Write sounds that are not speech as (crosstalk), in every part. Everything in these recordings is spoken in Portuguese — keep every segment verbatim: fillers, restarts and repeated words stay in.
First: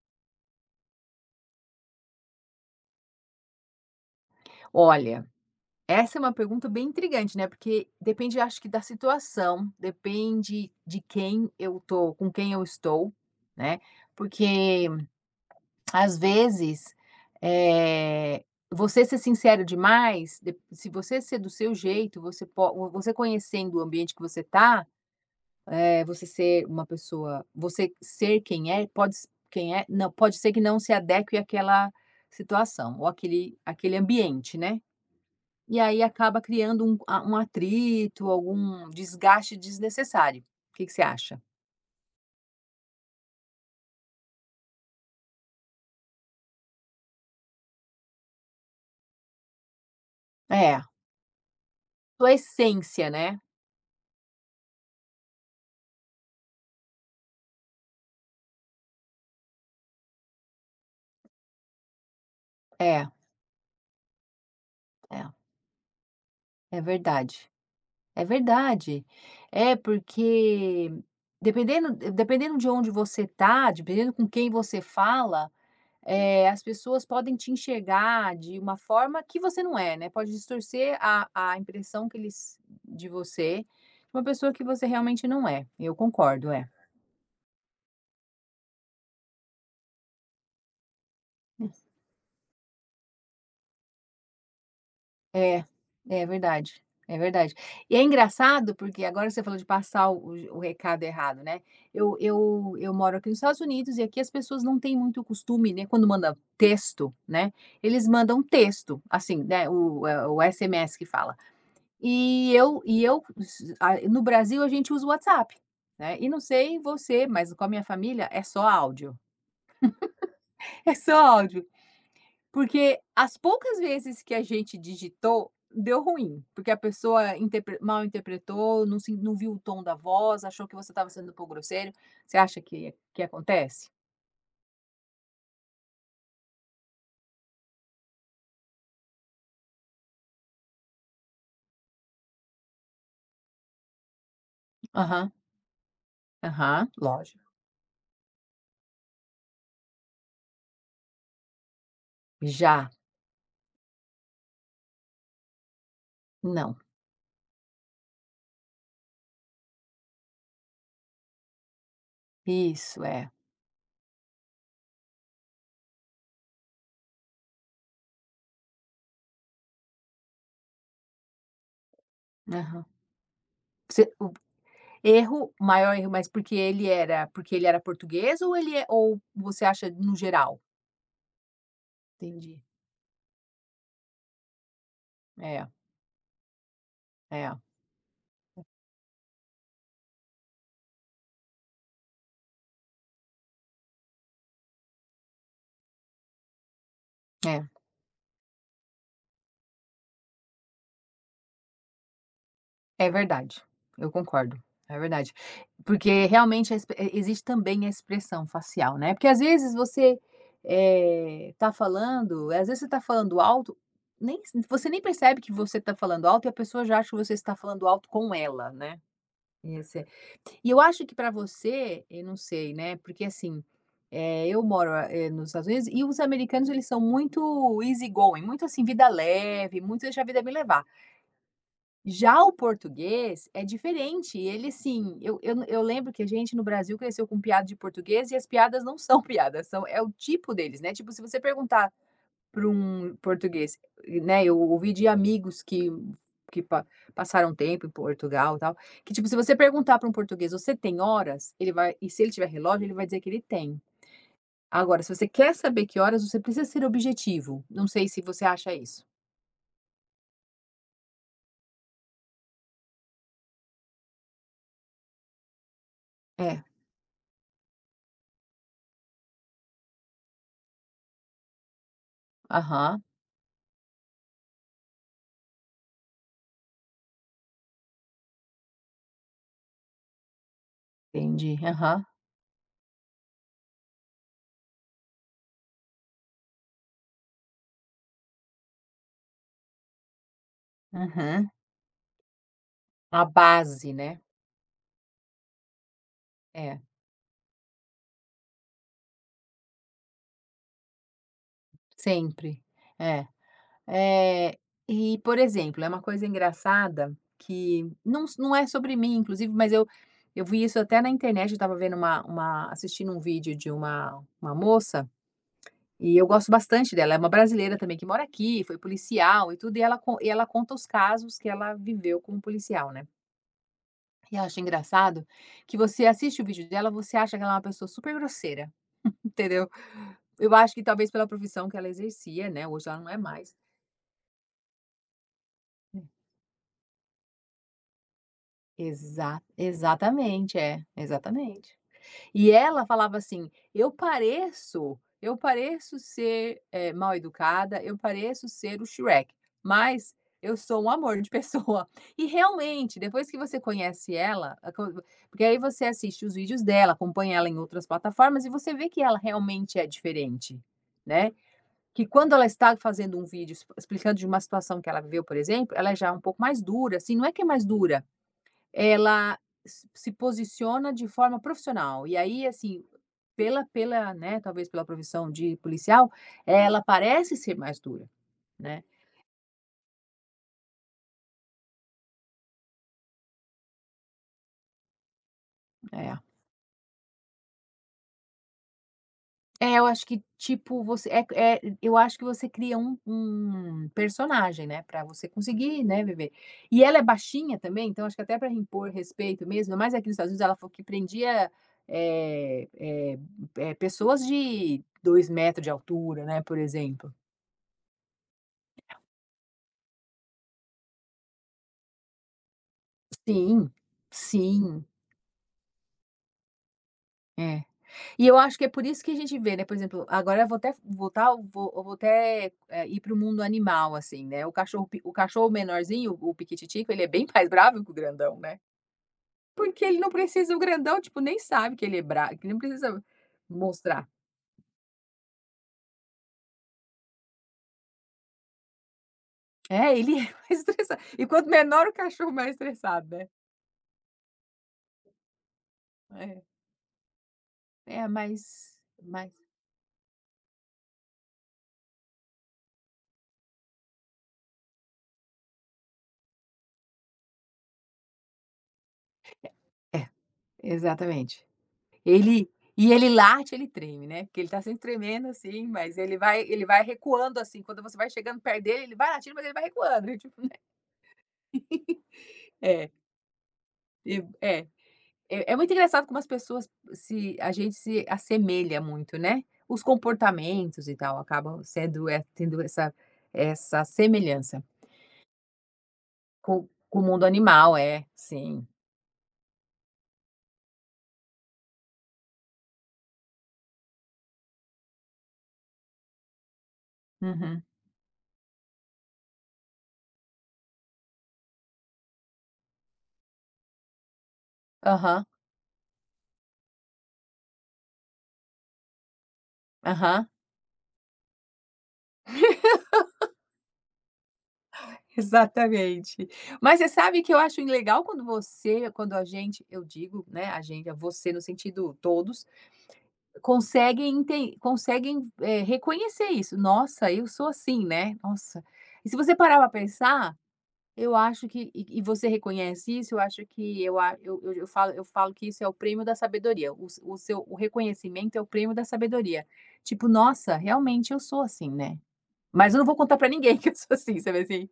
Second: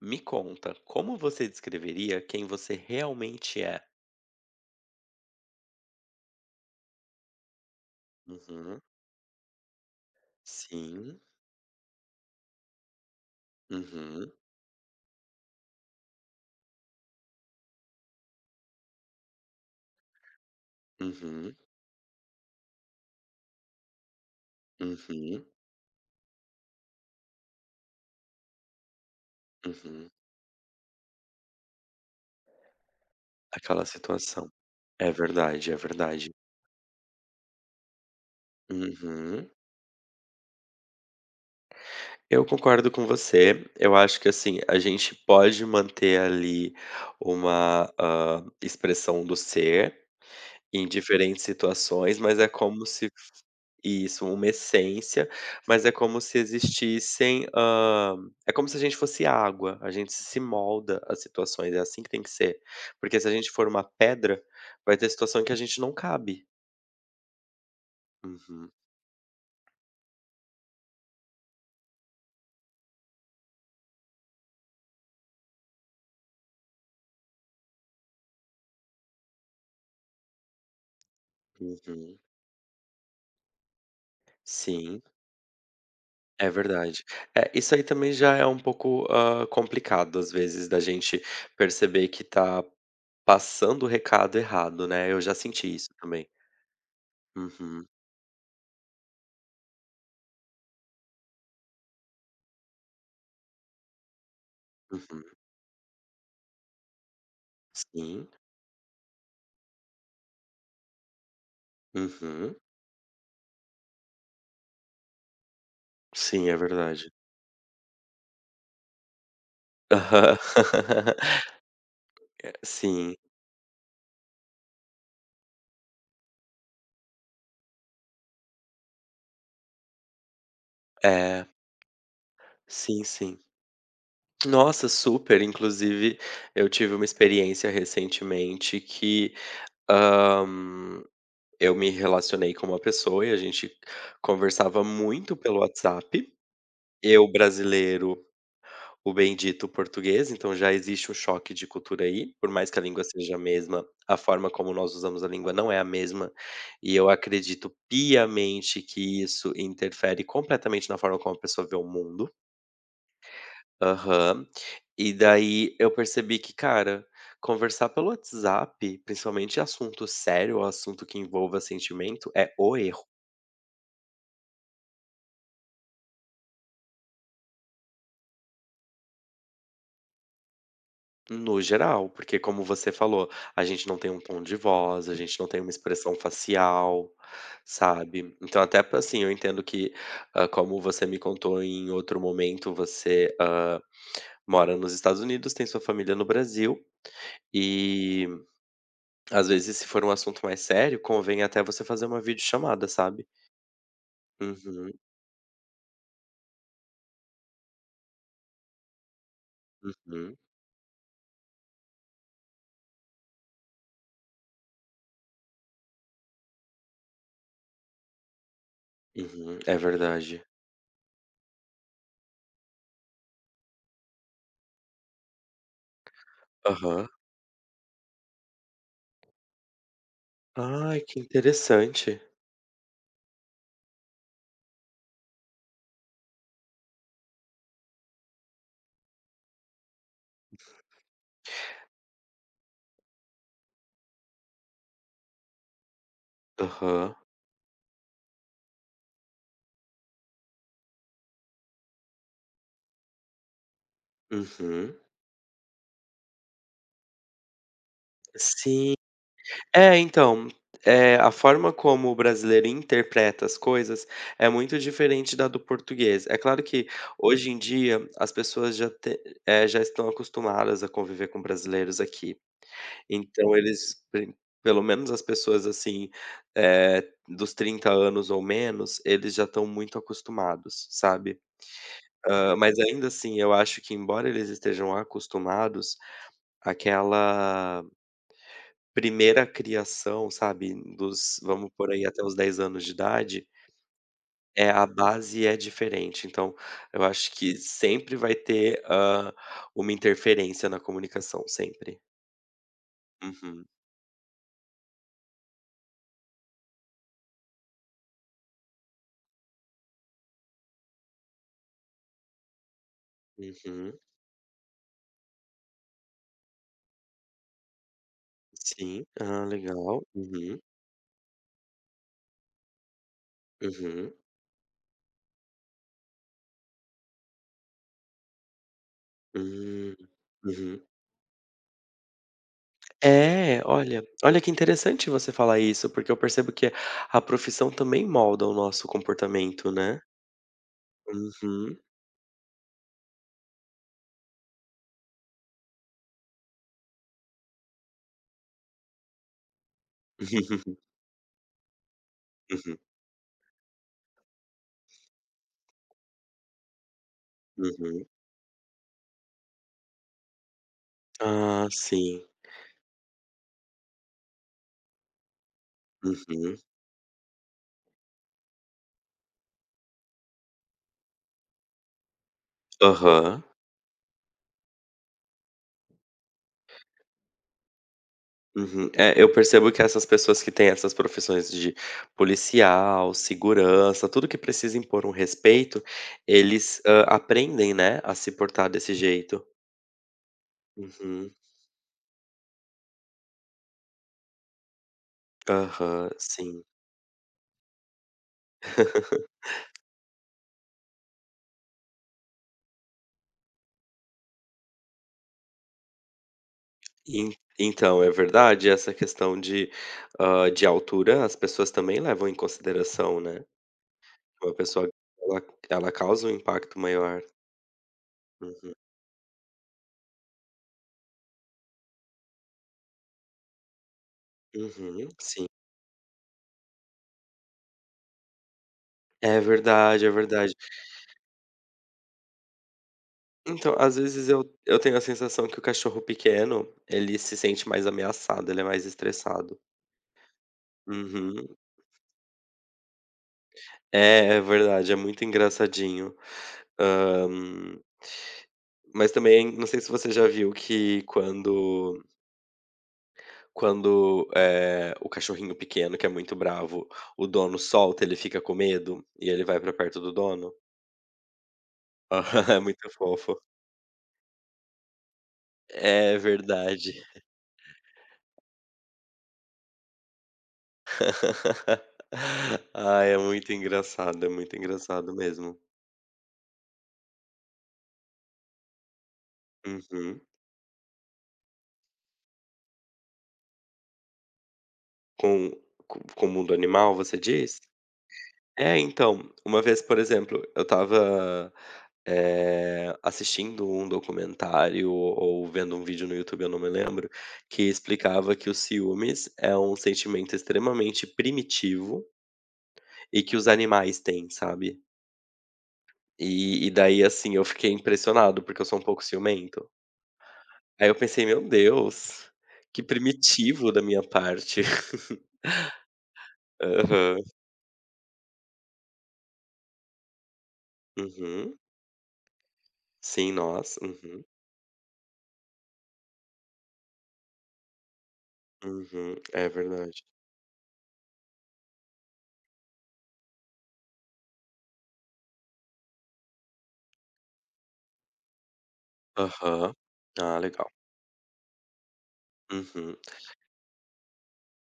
Me conta, como você descreveria quem você realmente é? Olha, essa é uma pergunta bem intrigante, né, porque depende, acho que Uhum. da situação, depende de Sim. quem eu tô com quem eu estou, né, Uhum. porque às vezes, eh, você ser sincero demais, de se você ser do Uhum. seu jeito, você po você conhecendo o ambiente que você tá, Uhum. eh, você ser uma pessoa você ser quem é, pode s quem é, não, Uhum. pode ser que não se adeque àquela situação ou aquele Aquela aquele situação. ambiente, né. É verdade, é E aí verdade. acaba criando um a um atrito, algum Uhum. desgaste desnecessário. O que que você acha? Eu concordo com você. Eu acho que assim, a gente pode manter ali uma, hã, expressão do ser É, em diferentes situações, sua mas é como se essência, né. Isso, uma essência, mas é como se existissem, hã, é como se a gente fosse água, a gente se molda às situações, é assim que tem que ser. É, Porque se a gente for uma pedra, vai ter é, situação que a gente não cabe. é verdade. É Uhum, verdade. É, porque dependendo dependendo de onde você tá, dependendo com quem você fala, eh, as pessoas podem te enxergar de uma forma que você não é, né, pode distorcer a a impressão que uhum. eles de você, de uma pessoa que você Sim, realmente não é. Eu é concordo, é. verdade. É, isso aí também já é um pouco, hã, complicado, às vezes, da gente perceber que tá passando o recado errado, né, eu já É, senti isso é também. verdade, é verdade. Uhum, E é engraçado, porque agora que você falou de passar o o recado errado, né, eu eu eu moro aqui nos Estados Unidos e aqui as pessoas não têm muito uhum. costume, né, quando mandam texto, né, eles Sim, mandam texto, assim, né, o eh, o S M S que fala. E uhum. eu e eu s a no Brasil, a gente usa o WhatsApp, né, e não Sim, é sei verdade. você, mas com a minha família é só áudio, Aham. (laughs) é só (laughs) áudio. Porque Sim, as poucas vezes que a gente digitou, deu ruim, porque a pessoa interpre mal interpretou, não se não viu o tom da voz, achou que você estava sendo um é. pouco grosseiro. Você acha que Sim, que sim. acontece? Nossa, super. Inclusive, eu tive uma experiência recentemente que, hã, eu me relacionei com uma pessoa e a gente conversava Aham, muito pelo WhatsApp. aham, Eu, lógico. brasileiro O bendito português, então já existe um choque de cultura aí, por mais que a Já, língua seja a mesma, a forma como nós usamos a língua não é a mesma, não. e eu acredito piamente que isso interfere completamente na forma como a pessoa vê o mundo. Isso, é. Aham. E daí eu percebi que, cara, conversar pelo WhatsApp, principalmente assunto sério, assunto que envolva sentimento, é o Aham. erro. Você o erro maior erro, mas porque ele era porque ele era português ou ele é ou você acha no geral? No geral, porque Entendi. como você falou, a gente não tem um tom de voz, a gente não tem É, uma expressão facial, é, sabe. Então até pra assim, eu entendo que, hã, como você me contou em outro momento, você, hã, mora nos Estados Unidos, tem sua família no Brasil, é. e às vezes se for um assunto mais sério, convém até você fazer uma videochamada, É sabe. verdade, eu concordo, Uhum, é verdade. Porque realmente a exp eh, existe também a expressão facial, né, porque às vezes você, uhum, eh, tá falando às vezes você tá falando alto, nem você nem percebe que você tá falando alto e a pessoa já acha que você está falando alto com ela, né. uhum, é E verdade. e eu acho que para você, eu não sei, né, porque assim, eh, eu moro, eh, nos Estados Unidos e os americanos eles são Aham. muito easy going, muito assim vida leve, muito deixa a vida me levar. Ai, que interessante. Já o português é diferente, ele assim, eu eu eu lembro que a gente no Brasil cresceu com piada de português e as piadas não são (laughs) piadas, são é o tipo deles, né, tipo, se você perguntar para um português, né, eu ouvi de amigos que que pa Aham. passaram tempo em Portugal e tal, que tipo, se você perguntar para um português: "Você tem horas?", ele vai e se ele tiver relógio, ele vai dizer que ele tem. Uhum. Agora, se você quer saber que horas, você precisa ser objetivo, não sei se você acha Sim. isso. É, então, eh, a forma como o brasileiro interpreta as coisas é muito diferente da do português. É claro É, que hoje em dia as pessoas já te eh, já estão acostumadas a conviver com brasileiros aqui. aham, Então eles pe pelo menos as pessoas, assim, eh, dos trinta anos ou menos, eles já estão muito acostumados, sabe. entendi, aham, Hã, mas ainda assim, eu acho que embora eles estejam acostumados, aquela Primeira criação, sabe, dos uhum. vamos por aí até os dez anos de A idade, base, né. é a base é diferente. Então, É, eu acho que sempre vai ter, hã, uma interferência na comunicação, sempre. sempre. É, Uhum, é e, por exemplo, é uma coisa engraçada que não s não é sobre mim, inclusive, mas eu eu vi isso até na internet, eu estava vendo uma uma assistindo um vídeo de uhum, uma uma moça, e eu gosto bastante dela, é uma brasileira também que mora aqui, foi sim. Ah, policial e tudo, e ela legal. con e ela Uhum, conta os casos que ela viveu como policial, né. uhum, E eu acho engraçado que você assiste o vídeo dela, você acha que ela é uma pessoa super grosseira. Entendeu? hum, Eu acho uhum. que talvez pela profissão que ela exercia, né, hoje ela não é mais. É, olha olha que interessante você falar isso, Hum. porque eu percebo que a profissão também molda o nosso Exa comportamento, né. exatamente, é, exatamente. Uhum. E ela falava assim: "Eu pareço eu pareço ser, eh, mal educada, eu pareço ser o Shrek, mas eu sou (laughs) um amor de pessoa". (laughs) E Uhum, realmente, depois que você conhece ela, a co porque aí você assiste os vídeos dela, acompanha ela em outras uhum. plataformas e você vê que ela realmente é diferente, né. Ah, Que sim. quando ela está fazendo um vídeo explicando de uma situação que ela viveu, por exemplo, ela já é um pouco Uhum. mais dura, assim, não é que é mais dura, ela se posiciona de forma profissional. E aí, assim, Aham. pela pela, né, talvez pela profissão de policial, ela parece ser mais dura, né. Uhum. É, eu percebo que essas pessoas que têm essas profissões de policial, segurança, tudo que precisa impor um respeito, É eles, hã, aprendem, né, a se portar desse jeito. É, eu acho que, tipo, você é Uhum. é eu acho que você cria um um personagem, né, pra você conseguir, né, Aham, viver. sim. E ela é baixinha também, então acho que até pra impor respeito mesmo, mas aqui nos Estados Unidos ela falou que prendia, eh eh eh, pessoas de dois metros de altura, né, por exemplo. En então, é verdade essa questão de, hã, de altura, as pessoas também levam em consideração, né. Sim, Uma sim, pessoa, ela ela causa um impacto maior. é. E eu acho que é Uhum. por isso que a gente vê, né, por exemplo, agora eu vou até voltar eu vou eu vou até, eh, ir para o mundo animal, assim, né, o cachorro pe Uhum, o sim. cachorro menorzinho, o piquititico, ele é bem mais bravo que o grandão, né, É porque ele verdade, não é precisa verdade. o grandão, tipo, nem sabe que ele é bravo, que ele não precisa Então, às mostrar. vezes eu eu tenho a sensação que o cachorro pequeno, ele se sente mais ameaçado, ele é mais estressado. É, ele é (laughs) mais estressado. E quanto Uhum. menor o cachorro, mais estressado, né. É, é verdade, é muito engraçadinho. É, Hã, é mais mas mais também, não sei se você já viu que quando quando, eh, o cachorrinho pequeno, que é muito bravo, o dono solta, ele fica com medo e ele vai pra perto é, do dono. exatamente. Ele (laughs) É muito e ele fofo. late, ele treme, né, porque ele tá sempre tremendo, assim, mas ele É vai ele vai verdade. recuando, assim, quando você vai chegando perto dele, ele vai latindo, mas ele vai recuando, (laughs) e tipo (laughs) é, Ai, é muito e engraçado, é muito é. engraçado É é mesmo. muito engraçado como as pessoas se a gente se assemelha muito, né, os Uhum. comportamentos e tal acabam sendo é tendo essa essa semelhança Com co com o mundo com animal, com o você mundo diz? animal. É, sim. É, então, uma vez, por exemplo, eu estava, eh, assistindo um documentário ou vendo um vídeo no YouTube, eu não me lembro, Uhum. que explicava que o ciúmes é um sentimento extremamente primitivo e que os animais têm, sabe. Aham, E e daí, assim, eu fiquei impressionado, porque eu sou um pouco ciumento. aham. Aí eu pensei: "Meu Deus, que primitivo da minha parte". Exatamente. (laughs) Mas você Aham. sabe que eu acho legal quando você quando a gente, eu digo, né, a gente, é você no Uhum. sentido todos, Sim, nós. conseguem Uhum. enten conseguem, eh, reconhecer isso. "Nossa, eu sou assim, né, nossa". E Uhum, se você é parar para verdade. pensar, eu acho que e e você reconhece isso, eu acho que eu a eu eu eu falo eu falo que isso é o prêmio da sabedoria, o s o seu o reconhecimento é o prêmio da sabedoria. Aham. Tipo: Ah, "Nossa, legal. realmente eu sou assim, né". Mas eu não vou Uhum. contar para ninguém (laughs) que eu sou assim, sabe assim?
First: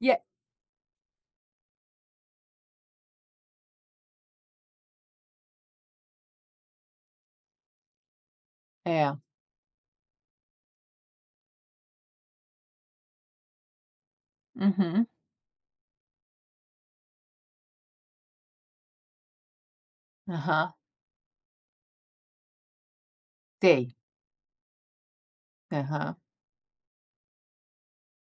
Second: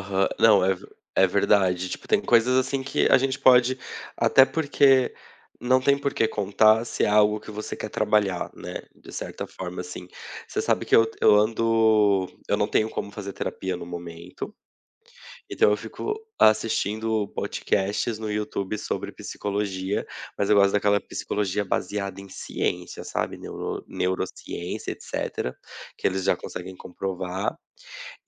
E é Não, é ve é verdade. Tipo, tem coisas assim que a gente pode até porque não tem por que contar se é algo que você quer trabalhar, né, de é. certa forma, assim. Você sabe que eu eu ando eu não tenho como fazer terapia no momento. Uhum. Então eu fico assistindo podcasts no YouTube sobre psicologia, mas eu Aham. gosto daquela psicologia baseada em ciência, sabe, neuro Tem. neurociência, etcétera, que Aham. eles já conseguem comprovar.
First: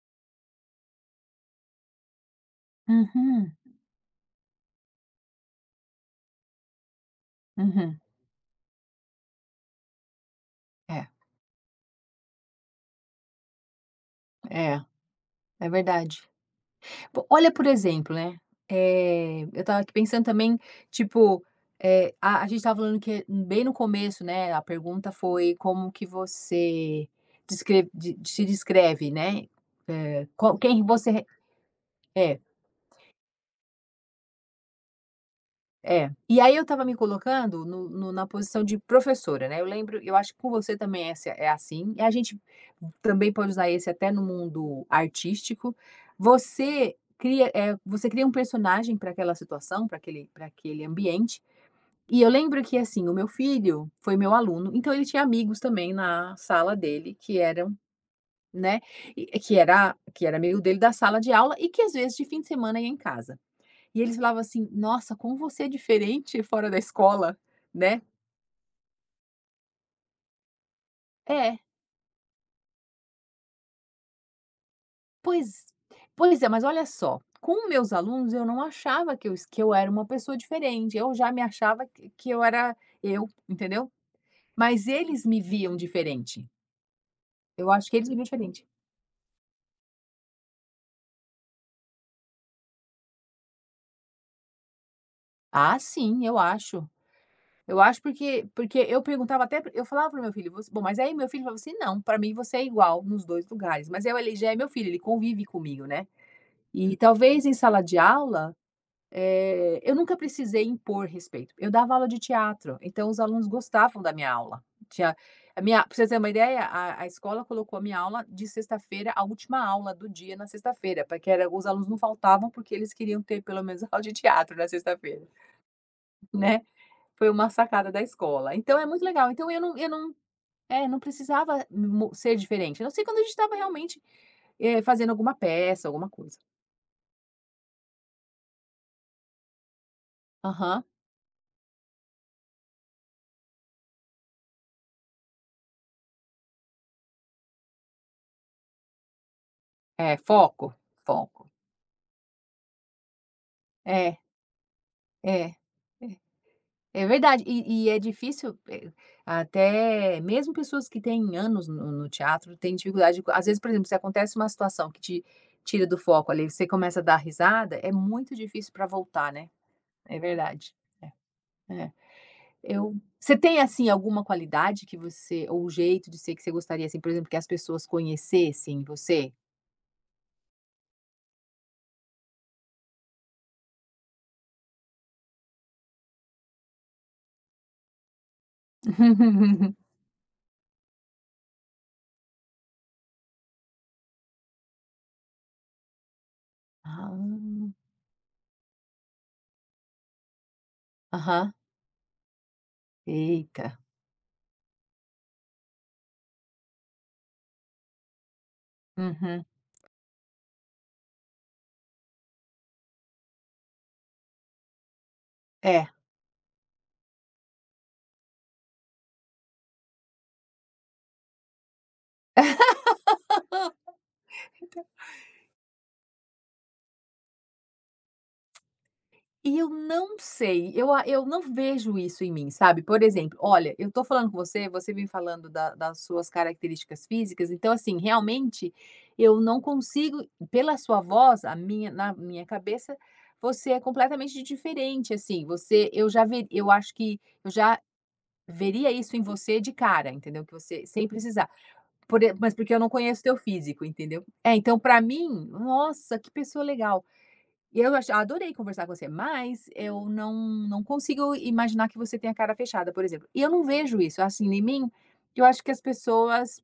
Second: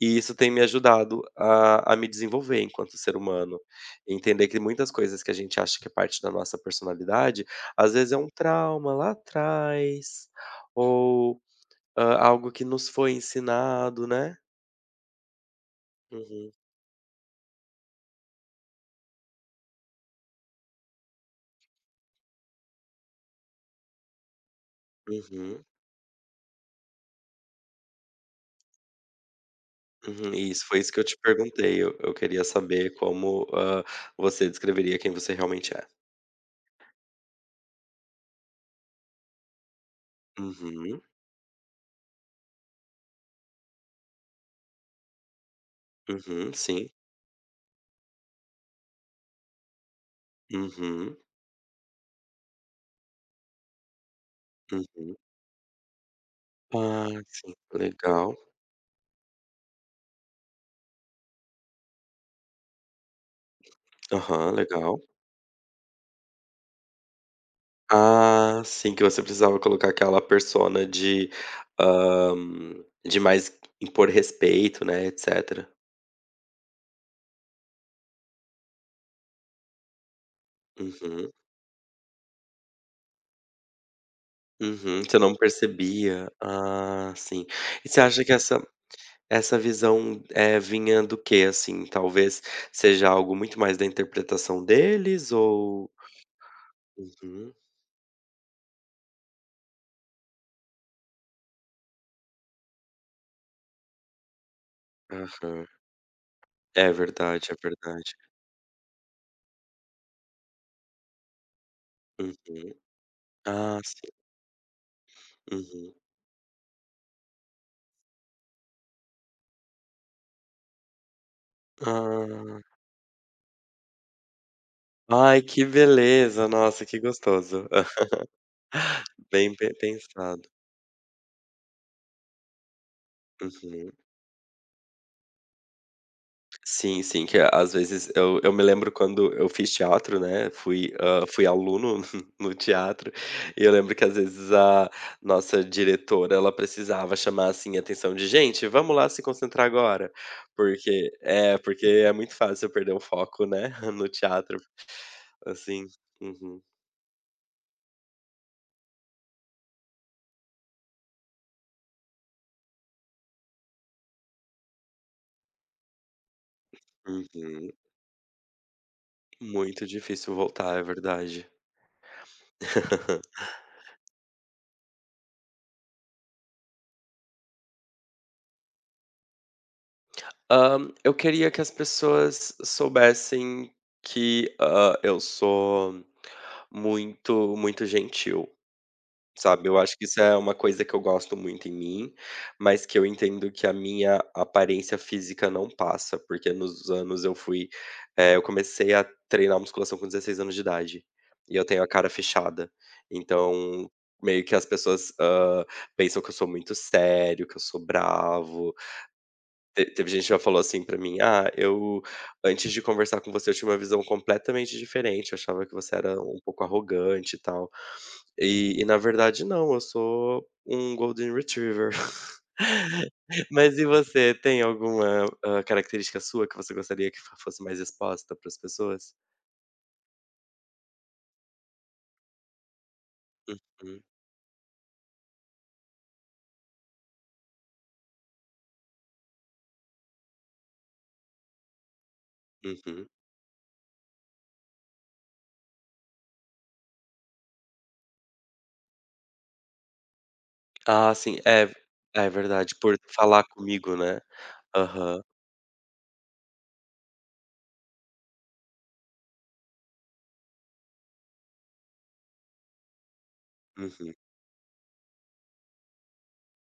E isso tem me ajudado a a me desenvolver enquanto ser Uhum. humano. Entender que muitas coisas que a gente acha que é parte da nossa personalidade, às Uhum. vezes é um trauma lá atrás, É, ou, hã, algo que nos foi ensinado, né. é, é verdade. Uhum, Po olha, por exemplo, né, eh, eu estava aqui pensando também, tipo, eh, a a gente estava falando que bem no começo, né, a pergunta foi uhum. como que você descre de se descreve, né, eh, Uhum, qual isso, foi quem isso que eu te você perguntei. Eu eu é. queria saber como, hã, você descreveria quem você realmente é. É. E aí eu estava me colocando no no na posição de professora, né, eu lembro eu acho que com você Uhum, também é assi é assim, e a gente também pode usar esse até no mundo artístico. uhum, sim. Você cria, eh, você cria um personagem para aquela situação, para aquele pra aquele Uhum, ambiente. E eu lembro que, assim, o meu filho foi meu aluno, então ele uhum. tinha amigos também na sala Ah, dele que sim, eram, legal. né, e que era que era amigo dele da sala de aula e que às vezes de fim de semana ia em casa. E eles falavam Aham, assim: legal. "Nossa, como você é diferente fora da escola", né. Ah, sim, que você precisava colocar aquela persona de, É, hã, de mais impor respeito, né, pois etcétera. pois é, mas olha só, com meus alunos eu não achava que eu que eu era uma pessoa diferente, eu Uhum, já me achava que que eu era eu, entendeu. Mas uhum. Você eles não me viam percebia. diferente, Ah, sim. eu E acho que você eles me viam acha que essa diferente. Essa visão, é vinha do que assim? Talvez seja algo muito mais da interpretação deles Ah, ou sim, eu acho. Uhum. Eu acho porque porque eu perguntava até eu falava para meu filho: "Você", bom, mas aí meu filho falava assim: "Não, para mim você é igual nos dois lugares", mas eu ele já é meu filho, ele convive Aham. comigo, né. É E talvez verdade, em é sala de verdade. aula, eh, eu nunca precisei impor respeito. Eu dava aula de Uhum. teatro, então os alunos Ah, gostavam sim. da minha aula. Tinha a minha Uhum. pra você ter uma ideia, a a escola colocou a minha aula de sexta-feira, a última aula do dia na sexta-feira, porque era os alunos não faltavam, Ah. porque eles queriam ter pelo menos (laughs) aula de teatro na sexta-feira, Ai, que beleza! né. Nossa, que Foi uma gostoso. sacada da escola. Então é muito (laughs) legal. Então Bem eu pe não eu não pensado. é, não precisava mo ser diferente, a não ser quando a gente estava Uhum. realmente, eh, fazendo alguma peça, alguma coisa. Sim, sim, que às vezes eu eu me lembro quando eu fiz teatro, né, Aham. fui, hã, fui aluno (laughs) no teatro, e eu lembro que às vezes a nossa diretora, ela precisava chamar, assim, a atenção de: "Gente, vamos lá se concentrar É, agora", foco, porque foco. é, porque é muito fácil eu perder o foco, né, (laughs) no É, teatro, é. assim. Uhum, É verdade. E e é difícil, eh, até mesmo pessoas que têm anos no no teatro têm dificuldade às vezes, por exemplo, se acontece uma situação que te tira do foco ali, você começa a dar uhum. risada, é muito difícil para voltar, né. Muito É difícil verdade. voltar, é verdade. É. Eu você (laughs) tem, assim, alguma qualidade que você ou jeito de ser que você gostaria, assim, por exemplo, que as pessoas conhecessem você? Hã, eu queria que as pessoas soubessem que, hã, eu sou muito, muito gentil, sabe. (laughs) Eu acho que isso é uma coisa que eu gosto muito em mim, mas que eu entendo que a minha aparência física não passa, porque nos anos eu fui, Ah. eh, eu comecei a treinar musculação com dezesseis anos de idade, Aham. e eu tenho a cara fechada. Eita. Então, meio que as pessoas, hã, pensam que eu sou muito sério, que eu sou bravo, Uhum. te teve gente que já falou assim pra mim: "Ah, eu antes de conversar com você eu tinha uma visão completamente diferente, eu achava que É. você era um pouco arrogante e tal". E e na verdade não, eu sou um golden retriever. (laughs) Mas e você, tem alguma, hã, característica sua que você gostaria que fo fosse mais exposta para as pessoas? E eu não sei, eu a eu não vejo isso em mim, sabe. Por exemplo, olha, eu tô Uhum, falando com você, você vem falando da das suas características físicas, então, assim, realmente eu não consigo pela sua voz, a minha na minha cabeça, uhum. você é completamente diferente, assim, você eu já ver, eu acho que eu já veria isso em você de cara, entendeu, que você sem Ah, sim, precisar. é Por é e mas porque verdade, eu não por conheço teu falar físico, comigo, né. entendeu. É, então pra Aham, mim, nossa, que pessoa legal. E eu ach adorei conversar com você, mas eu não não consigo imaginar que você tenha a cara fechada, por exemplo. E eu não vejo uhum. isso, assim, em mim, eu acho que as pessoas,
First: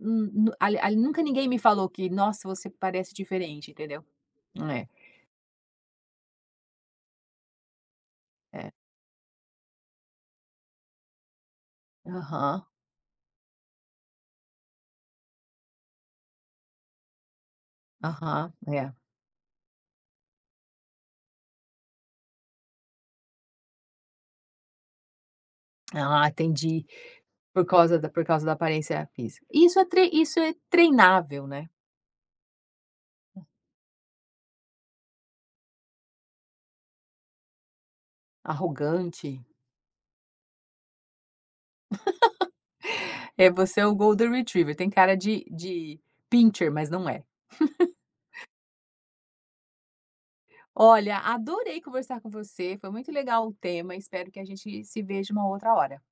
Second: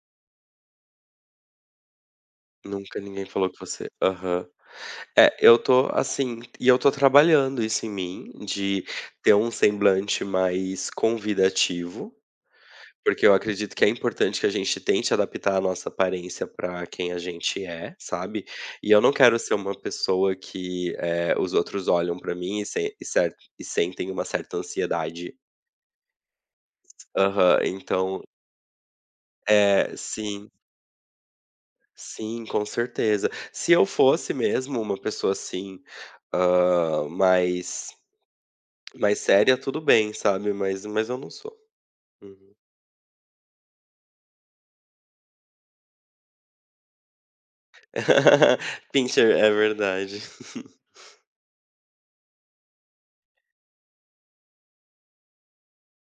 hum, nu ali ali nunca ninguém me falou que: "Nossa, você Nunca parece ninguém falou que diferente", você entendeu? aham. É, É, eu tô assim e eu tô trabalhando isso em mim, é. de ter um semblante mais convidativo, Aham, porque eu acredito que é importante que a gente tente adaptar a nossa aparência pra quem a gente é, sabe. aham, E é. eu não quero ser uma pessoa que, eh, os outros olham pra mim e sen e cer e sentem uma certa ansiedade. Ah, entendi. Aham, Por causa da então por causa da aparência física. Isso é é, trei isso sim. é treinável, né. Sim, com certeza. Se eu fosse mesmo uma pessoa assim, hã, mais mais Arrogante. (laughs) séria, tudo bem, sabe, mas mas eu não sou. Uhum. É, você é o Golden Retriever, tem cara de de Pinscher, mas não é. (laughs) Pincher, é verdade. (laughs) Olha, adorei conversar com você, foi muito legal o tema, espero que a gente se veja uma outra hora.